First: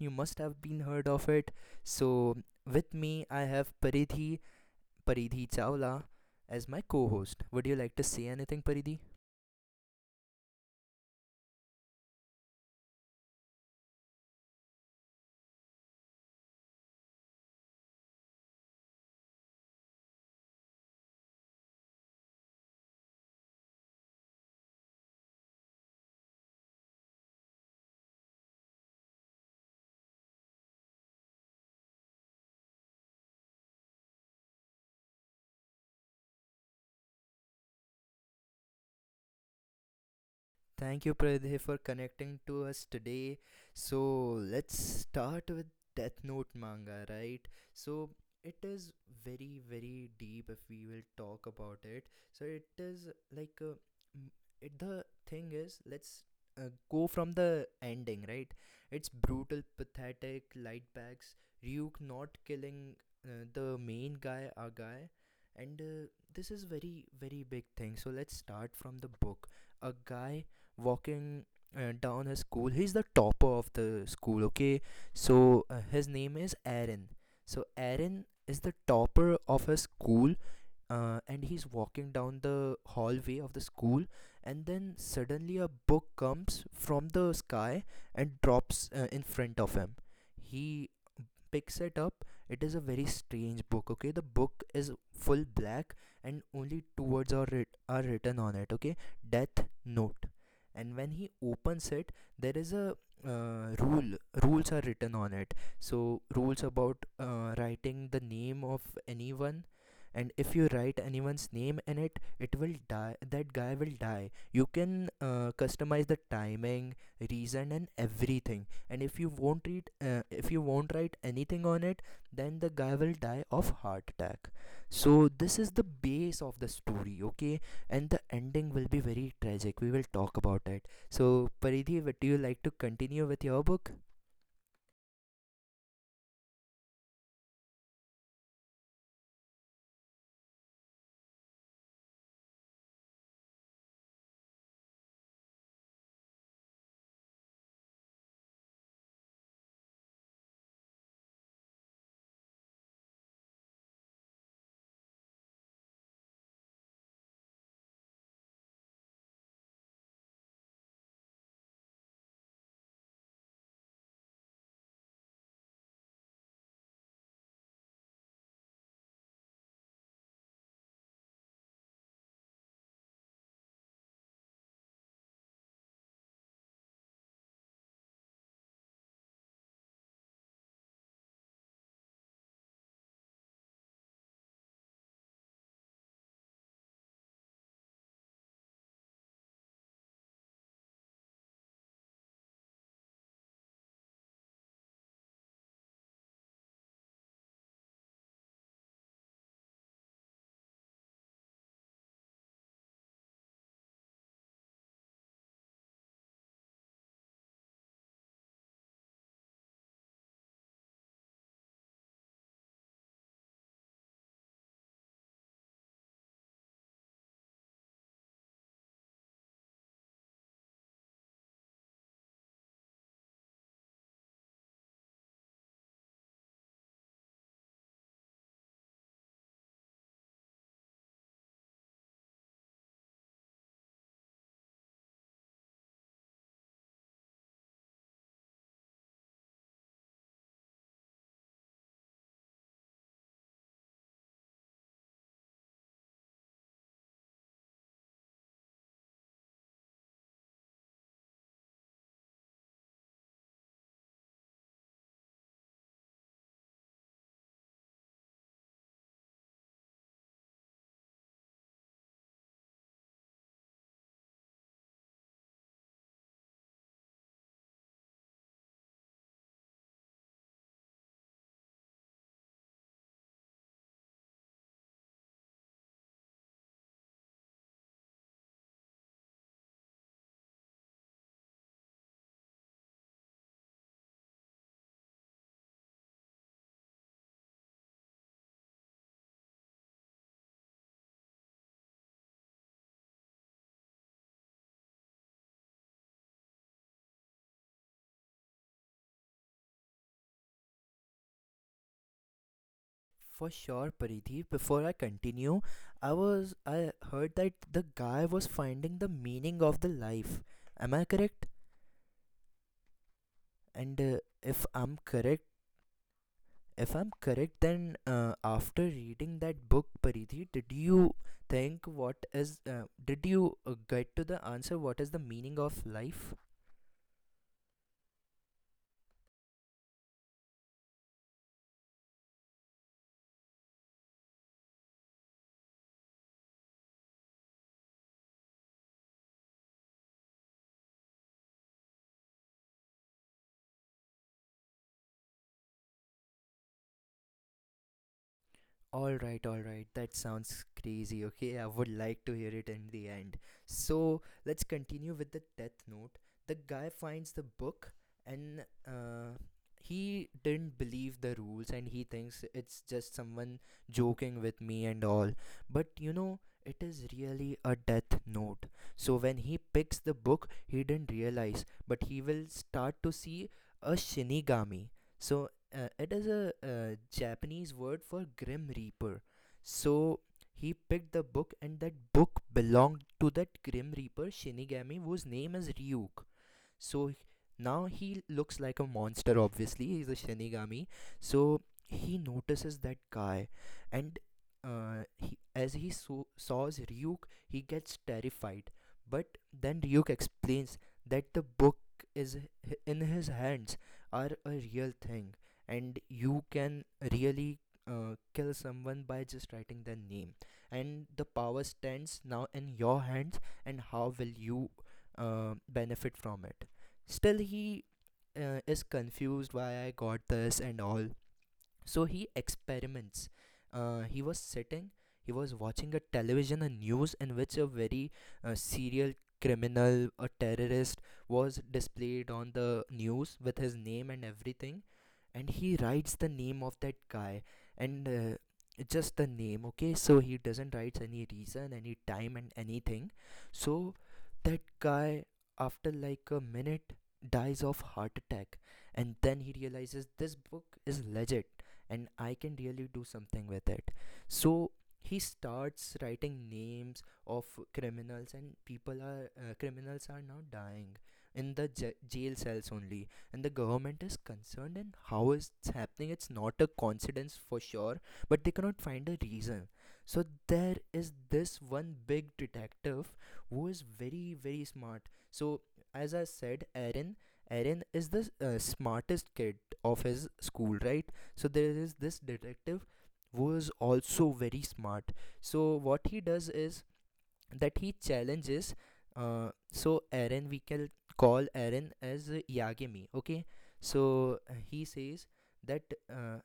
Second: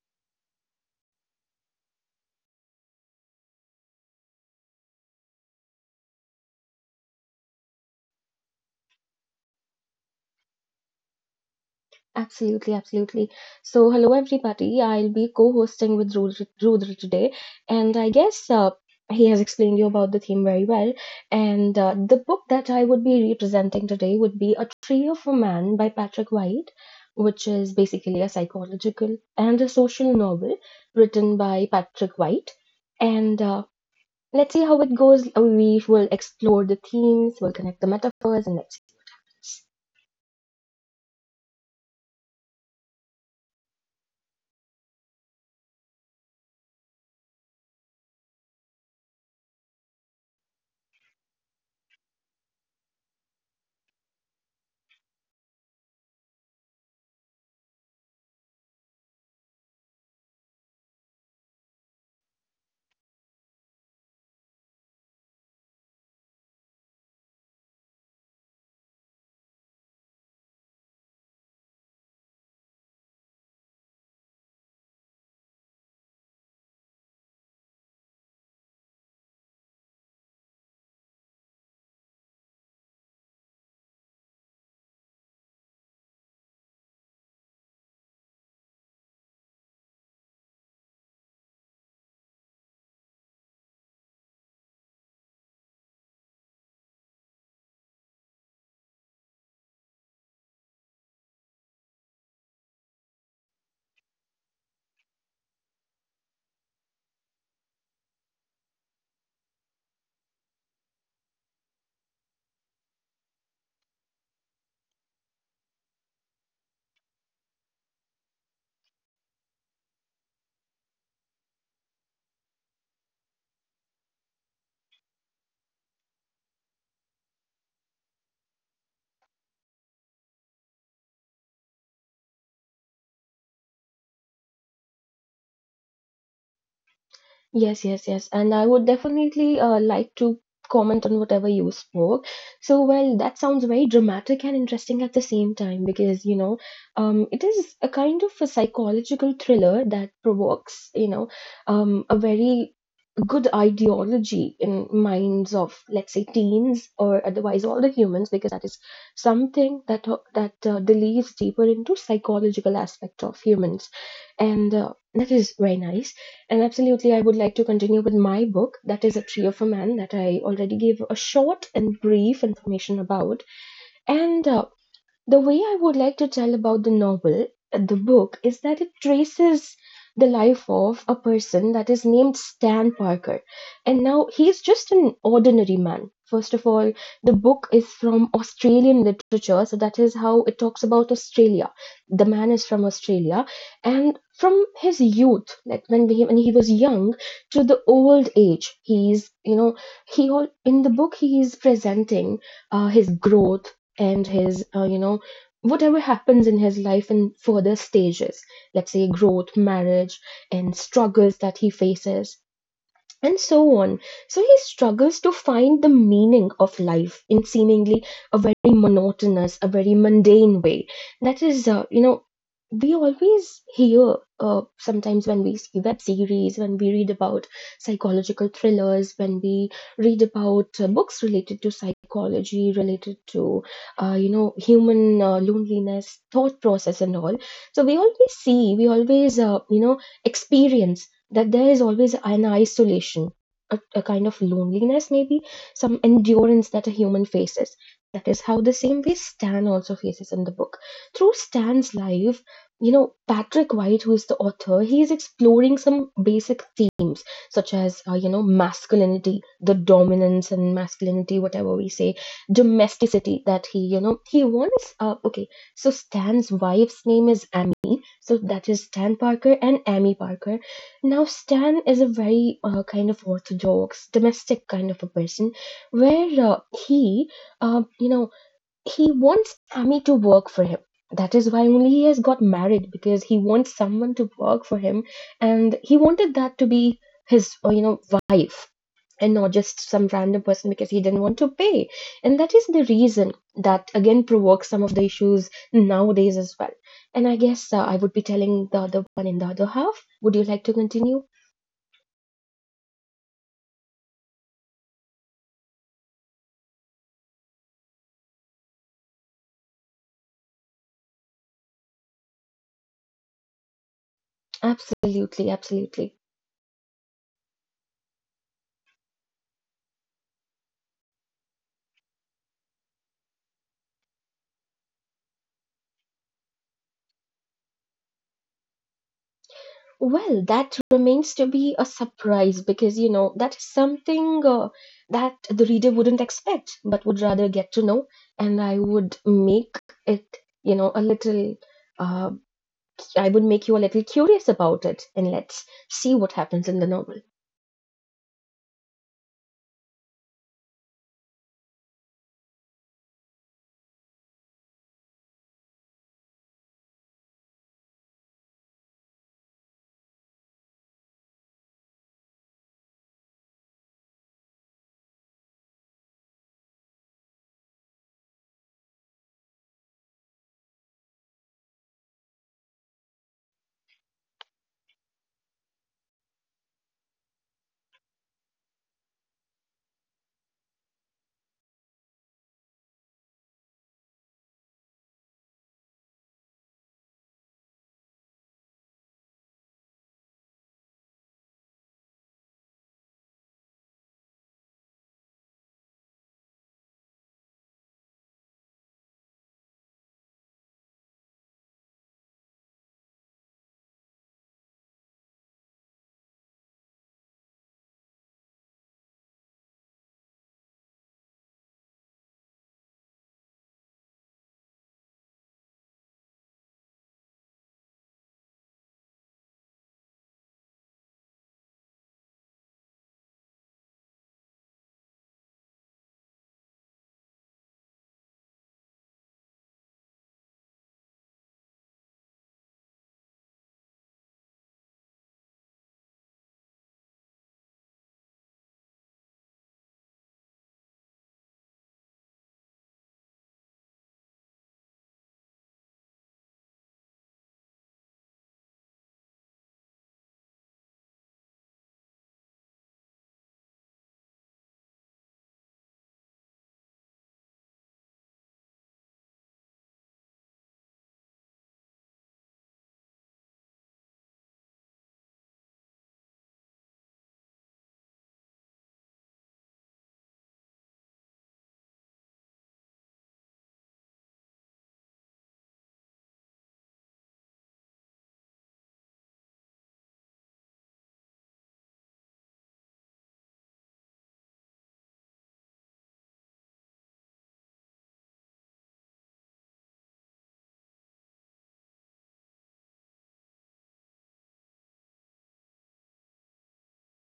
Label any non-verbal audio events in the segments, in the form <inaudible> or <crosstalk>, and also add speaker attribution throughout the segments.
Speaker 1: You must have been heard of it. So, with me, I have Paridhi Chawla as my co host. Would you like to say anything, Paridhi?
Speaker 2: Absolutely, absolutely. So, hello everybody. I'll be co-hosting with Rudra today, and I guess he has explained you about the theme very well. And the book that I would be representing today would be A Trio for Man by Patrick White, which is basically a psychological and a social novel written by Patrick White. And let's see how it goes. We will explore the themes, we'll connect the metaphors, and let's see.
Speaker 1: Thank you, Pradhe, for connecting to us today. So, let's start with Death Note manga, right? So, it is very, very deep if we will talk about it. So, it is like m- the thing is, let's go from the ending, right? It's brutal, pathetic, light bags, Ryuk not killing the main guy, our guy. And this is very, very big thing. So, let's start from the book. A guy walking down his school. He's the topper of the school, okay? So his name is Aaron. So Aaron is the topper of his school and he's walking down the hallway of the school and then suddenly a book comes from the sky and drops in front of him. He picks it up. It is a very strange book, okay? The book is full black and only two words are written on it, okay. Death note. And when he opens it, there is a rule, rules are written on it. So rules about writing the name of anyone, and if you write anyone's name in it, it will die, that guy will die. You can customize the timing, reason and everything, and if you won't read if you won't write anything on it, then the guy will die of heart attack. So this is the base of the story, okay? And the ending will be very tragic. We will talk about it. So, Paridhi, would you like to continue with your book?
Speaker 2: Yes, yes, yes. And I would definitely like to comment on whatever you spoke. So, well, that sounds very dramatic and interesting at the same time because, you know, it is a kind of a psychological thriller that provokes, you know, a very good ideology in minds of, let's say, teens or otherwise all the humans because that is something that delves deeper into psychological aspect of humans, and that is very nice. And absolutely, I would like to continue with my book, that is A Tree of a Man, that I already gave a short and brief information about. And the way I would like to tell about the novel, the book, is that it traces the life of a person that is named Stan Parker. And now he's just an ordinary man. First of all, the book is from Australian literature, so that is how it talks about Australia. The man is from Australia. And from his youth, like when he was young, to the old age, he's, you know, he all, in the book, he is presenting his growth and his, you know, whatever happens in his life in further stages, let's say growth, marriage, and struggles that he faces, and so on. So he struggles to find the meaning of life in seemingly a very monotonous, a very mundane way. That is, you know, we always hear sometimes when we see web series, when we read about psychological thrillers, when we read about books related to psychology, related to, you know, human loneliness, thought process, and all. So we always see, we always, you know, experience that there is always an isolation, a kind of loneliness, maybe some endurance that a human faces. That is how the same way Stan also faces in the book. Through Stan's life, you know, Patrick White, who is the author, he is exploring some basic themes such as, you know, masculinity, the dominance and masculinity, whatever we say, domesticity that he, you know, he wants. Okay, so Stan's wife's name is Amy. So that is Stan Parker and Amy Parker now, Stan is a very kind of orthodox, domestic kind of a person, where he, you know, he wants Sammy to work for him. That is why only he has got married because he wants someone to work for him, and he wanted that to be his, you know, wife and not just some random person because he didn't want to pay. And that is the reason that again provokes some of the issues nowadays as well. And I guess I would be telling the other one in the other half. Would you like to continue?
Speaker 1: For sure, Paridhi, before I continue, I heard that the guy was finding the meaning of the life, am I correct? And if I'm correct.
Speaker 2: Absolutely, absolutely.
Speaker 1: If I'm correct, then after reading that book, Paridhi, did you get to the answer what is the meaning of life?
Speaker 2: Well, that remains to be a surprise because, you know, that is something that the reader wouldn't expect, but would rather get to know. And I would make it, you know, a little, uh, I would make you a little curious about it, and let's see what happens in the novel.
Speaker 1: All right, all right. That sounds crazy. Okay, I would like to hear it in the end. So let's continue with the Death Note. The guy finds the book and he didn't believe the rules and he thinks it's just someone joking with me and all. But it is really a Death Note. So when he picks the book, he didn't realize, but he will start to see a Shinigami. So it is a Japanese word for Grim Reaper. So he picked the book, and that book belonged to that Grim Reaper Shinigami, whose name is Ryuk. So now he looks like a monster, obviously. He's a Shinigami. So he notices that guy, and he, as he saws Ryuk, he gets terrified. But then Ryuk explains that the book is in his hands are a real thing, and you can really kill someone by just writing their name. And the power stands now in your hands, and how will you benefit from it? Still, he is confused why I got this and all. So he experiments. uh, he was sitting he was watching a television, a news, in which a very serial criminal, a terrorist, was displayed on the news with his name and everything, and he writes the name of that guy, and just the name, okay, so he doesn't write any reason, any time and anything. So that guy, after like a minute, dies of heart attack, and then he realizes this book is legit and I can really do something with it. So he starts writing names of criminals, and people are criminals are now dying in the jail cells only, and the government is concerned and how is it's happening, it's not a coincidence for sure, but they cannot find a reason. So there is this one big detective who is very, very smart. So as I said, Aaron, is the smartest kid of his school, right? So there is this detective who is also very smart. So what he does is that he challenges. So Aaron, we can call Aaron as Yagami. Okay, so he says that, uh,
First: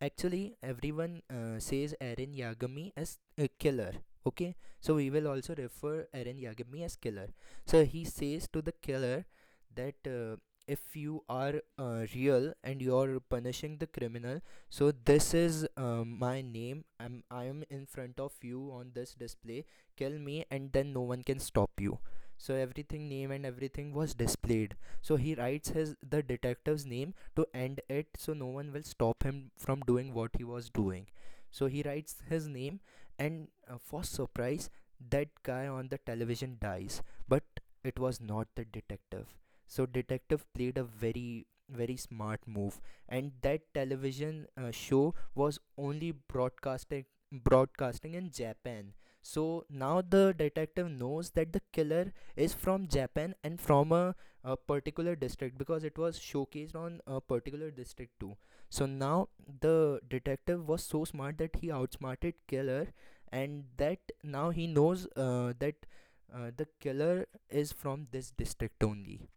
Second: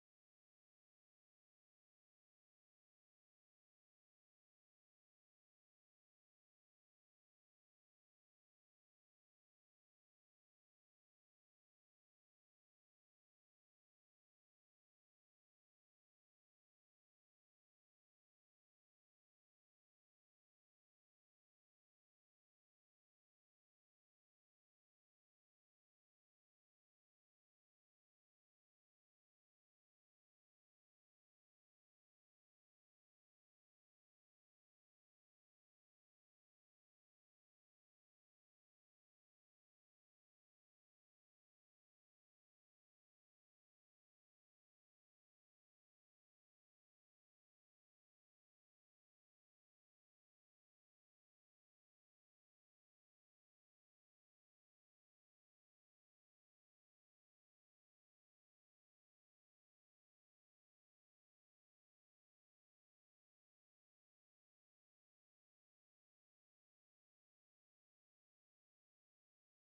Speaker 1: actually everyone says Aaron Yagami as a killer. Okay, so we will also refer Aaron Yagami as killer. So he says to the killer that. If you are real and you're punishing the criminal, so this is my name, I am in front of you on this display, kill me, and then no one can stop you. So everything, name and everything, was displayed. So he writes his the detective's name to end it so no one will stop him from doing what he was doing. So he writes his name, and for surprise, that guy on the television dies. But it was not the detective. So detective played a very, very smart move, and that television show was only broadcasting in Japan. So now the detective knows that the killer is from Japan and from a particular district, because it was showcased on a particular district too. So now the detective was so smart that he outsmarted killer, and that now he knows that, the killer is from this district only.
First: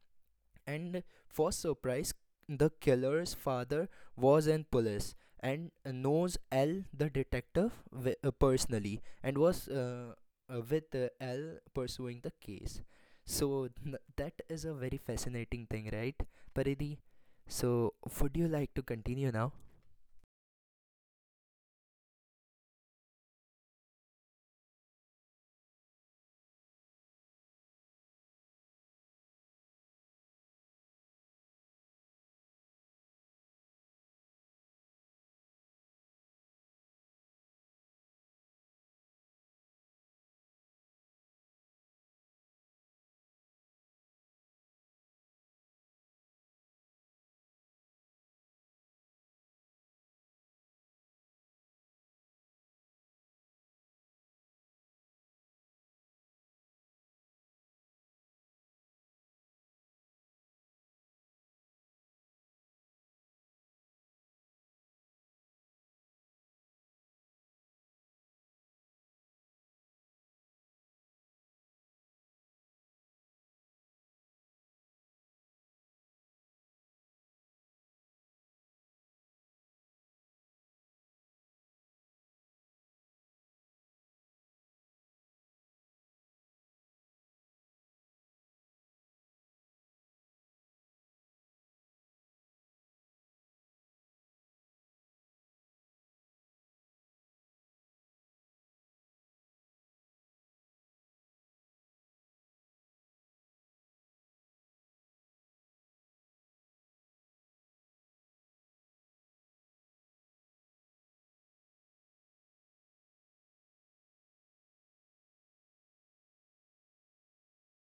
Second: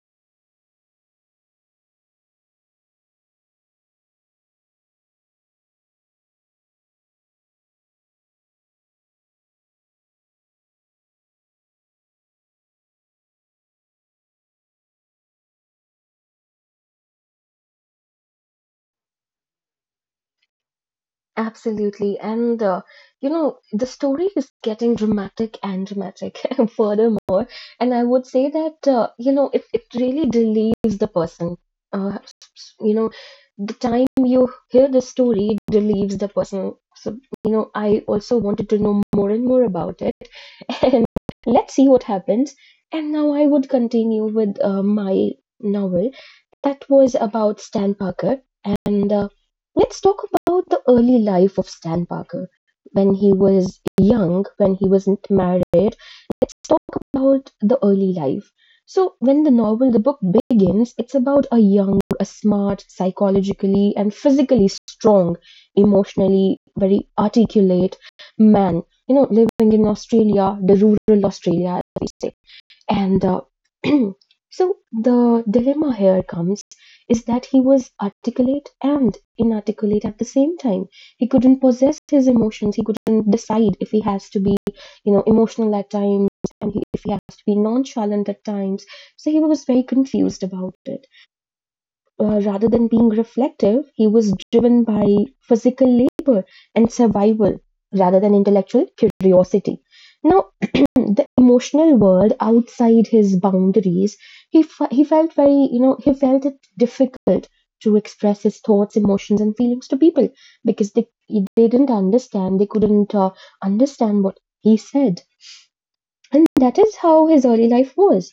Speaker 1: And for surprise, the killer's father was in police and knows L the detective personally and was with L pursuing the case. So that is a very fascinating thing, right, Paridhi? So would you like to continue now?
Speaker 2: Absolutely. And, you know, the story is getting dramatic and dramatic <laughs> furthermore. And I would say that, you know, it really relieves the person. You know, the time you hear the story it relieves the person. So, you know, I also wanted to know more and more about it. <laughs> And let's see what happens. And now I would continue with my novel that was about Stan Parker. And let's talk about the early life of Stan Parker when he was young, when he wasn't married. Let's talk about the early life. So, when the novel, the book begins, it's about a young, a smart, psychologically and physically strong, emotionally very articulate man, you know, living in Australia, the rural Australia, as we say and <clears throat> so the dilemma here comes is that he was articulate and inarticulate at the same time. He couldn't possess his emotions. He couldn't decide if he has to be, you know, emotional at times and he, if he has to be nonchalant at times. So he was very confused about it rather than being reflective, he was driven by physical labor and survival rather than intellectual curiosity. Now, <clears throat> the emotional world outside his boundaries, he felt very, you know, he felt it difficult to express his thoughts, emotions, and feelings to people because they didn't understand, they couldn't understand what he said. And that is how his early life was.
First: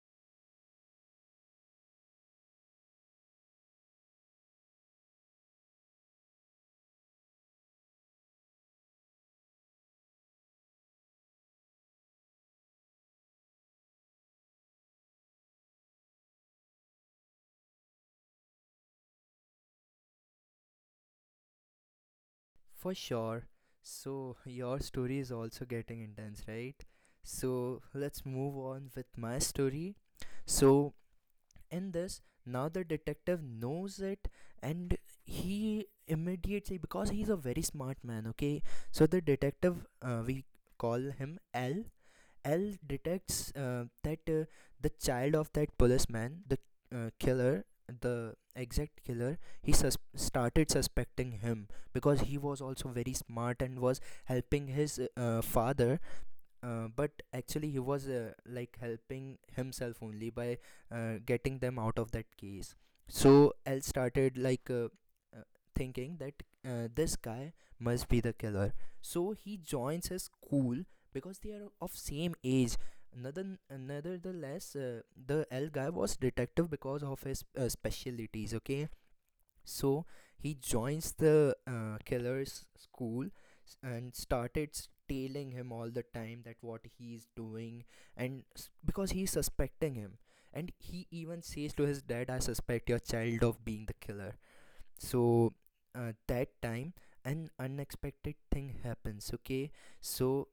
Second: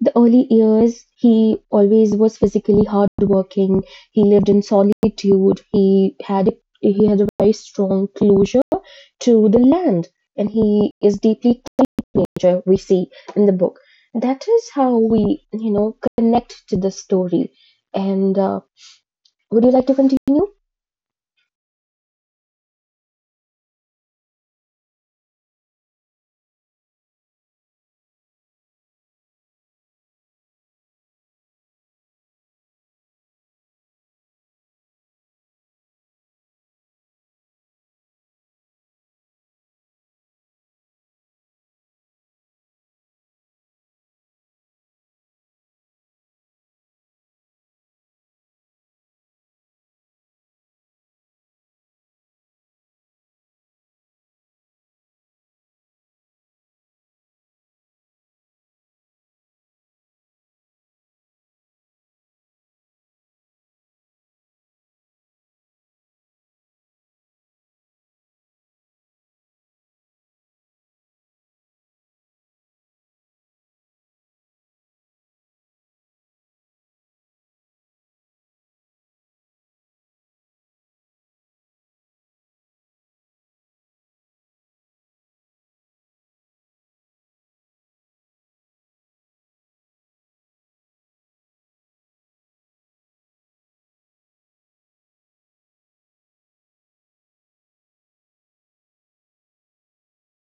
Speaker 2: The early years he always was physically hardworking. He lived in solitude. He had a very strong closure to the land, and he is deeply connected to nature. We see in the book. That is how we you know connect to the story. And would you like to continue?
Speaker 1: For sure. So your story is also getting intense, right? So let's move on with my story. So in this, now the detective knows it, and he immediately, because he's a very smart man, okay, so the detective, we call him L. L detects that, the child of that policeman, the killer, the exact killer, he started suspecting him, because he was also very smart and was helping his father, but actually he was like helping himself only by getting them out of that case. So L started like uh, thinking that, this guy must be the killer. So he joins his school because they are of same age. Another, nevertheless, the L guy was detective because of his specialities. Okay, so he joins the killer's school, and started tailing him all the time that what he's doing, and because he's suspecting him. And he even says to his dad, I suspect your child of being the killer. So that time, an unexpected thing happens, okay? So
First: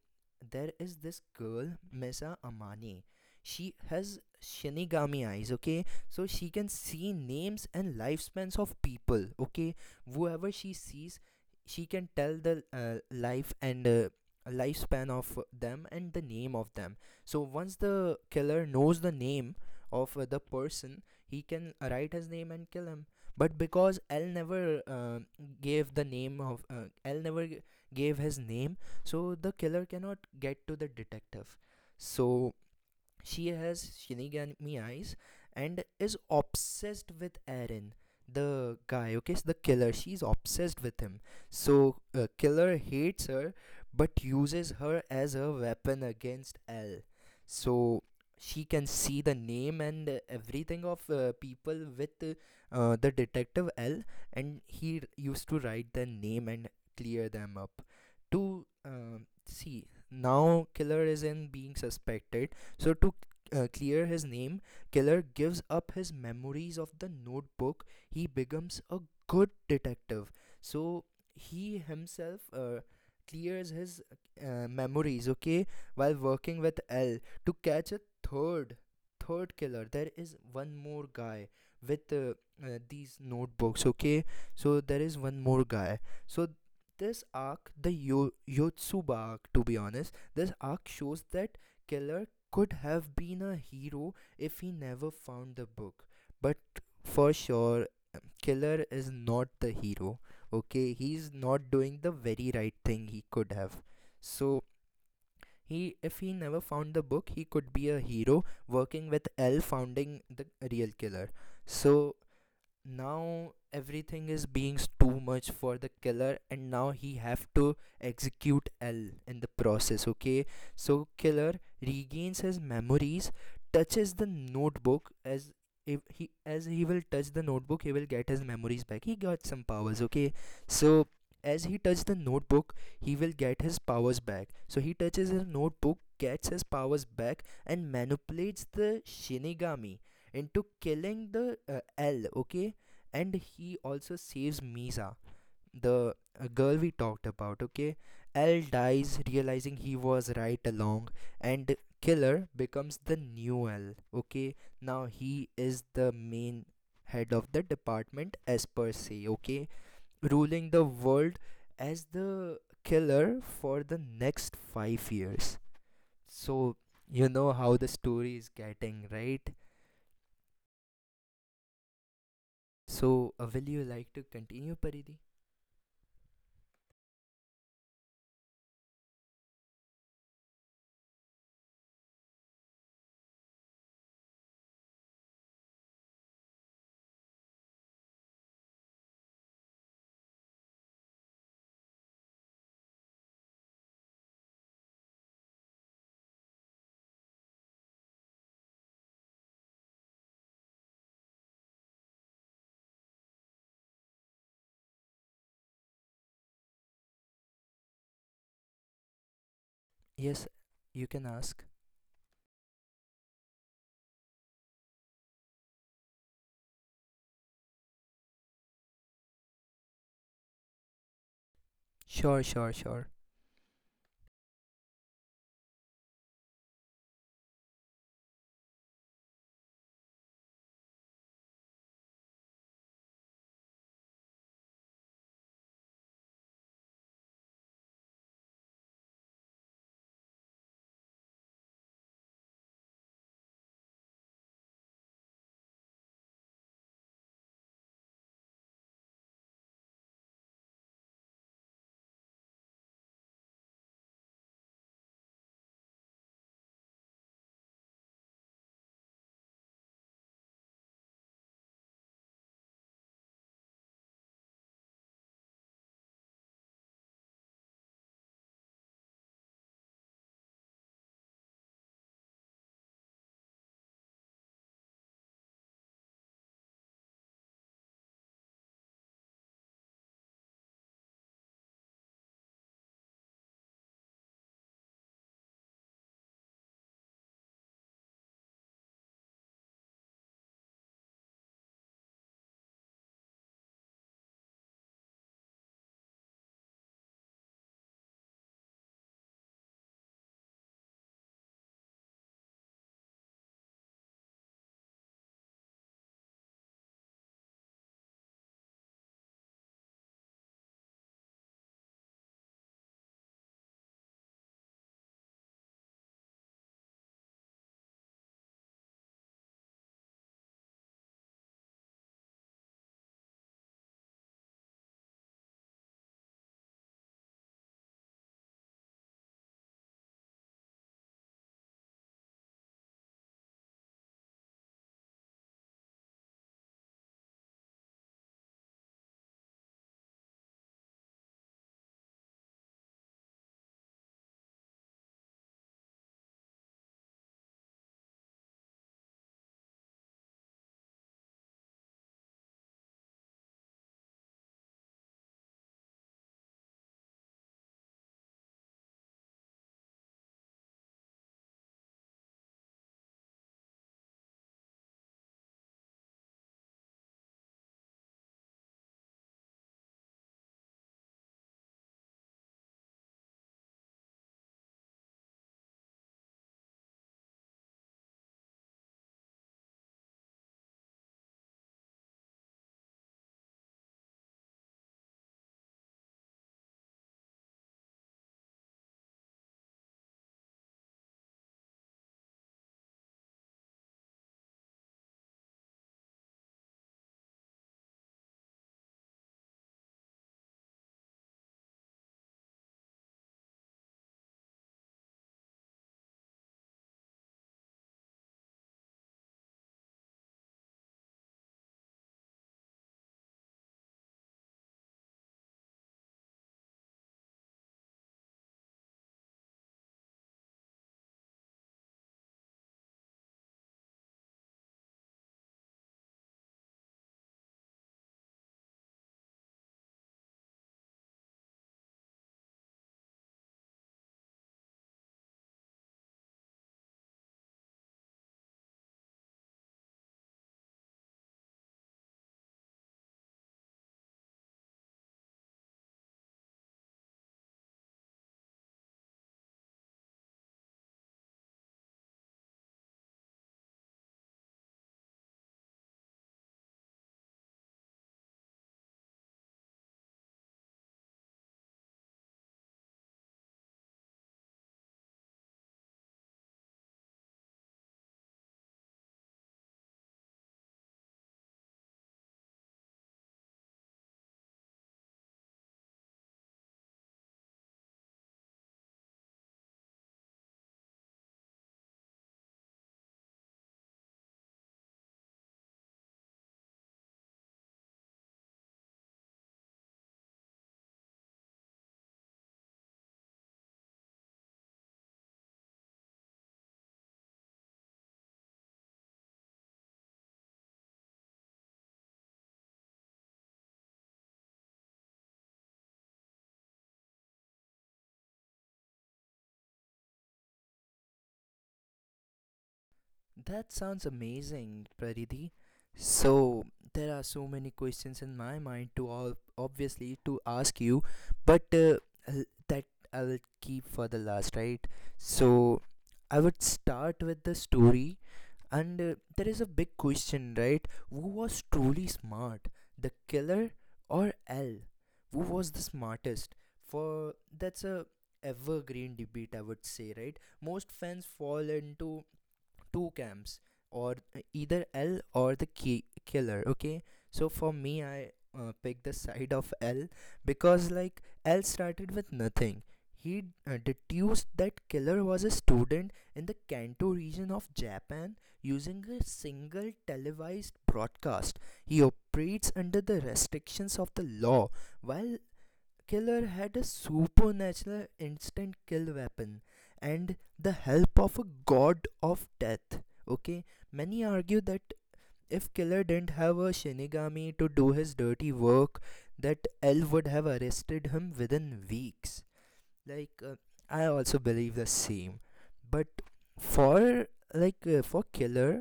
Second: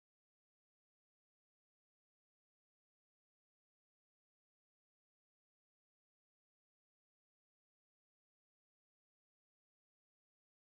Speaker 1: there is this girl Mesa Amani. She has Shinigami eyes, okay? So she can see names and lifespans of people, okay? Whoever she sees, she can tell the life and lifespan of them and the name of them. So once the killer knows the name of the person, he can write his name and kill him. But because L never gave the name of, L never gave his name, so the killer cannot get to the detective. So she has Shinigami eyes and is obsessed with Eren, the guy, okay, the killer. She's obsessed with him. So, killer hates her but uses her as a weapon against L. So, she can see the name and everything of people with the detective L, and he used to write their name and clear them up. To see, now killer is in being suspected, so, to clear his name, Killer gives up his memories of the notebook. He becomes a good detective. So, he himself clears his memories, okay, while working with L to catch a third. Third killer, there is one more guy with these notebooks, okay? So there is one more guy. So this arc, the Yotsuba arc, to be honest, this arc shows that killer could have been a hero if he never found the book. But for sure, Killer is not the hero. Okay, he's not doing the very right thing he could have. So he if he never found the book, he could be a hero working with L founding the real killer. So now everything is being too much for the killer, and now he have to execute L in the process. Okay, so killer regains his memories, touches the notebook. As if he as he will touch the notebook he will get his memories back, he got some powers. Okay, so as he touches the notebook he will get his powers back. So he touches his notebook, gets his powers back, and manipulates the shinigami into killing the L, okay? And he also saves Misa, the girl we talked about. Okay, L dies realizing he was right along, and Killer becomes the new L. Okay, now he is the main head of the department as per se. Okay, ruling the world as the killer for the next 5 years. So you know how the story is getting, right? So will you like to continue, Paridi? Yes, you can ask. Sure, sure, sure. That sounds amazing, Praditi. So there are so many questions in my mind to all obviously to ask you, but that I'll keep for the last, right? So I would start with the story, and there is a big question, right? Who was truly smart, the killer or L? Who was the smartest? For that's a evergreen debate, I would say, right? Most fans fall into two camps or either L or the killer. Okay, so for me, I picked the side of L, because like L started with nothing. He deduced that killer was a student in the Kanto region of Japan using a single televised broadcast. He operates under the restrictions of the law, while killer had a supernatural instant kill weapon and the help of a god of death. Okay, many argue that if killer didn't have a shinigami to do his dirty work, that L would have arrested him within weeks. like uh, I also believe the same, but for for killer,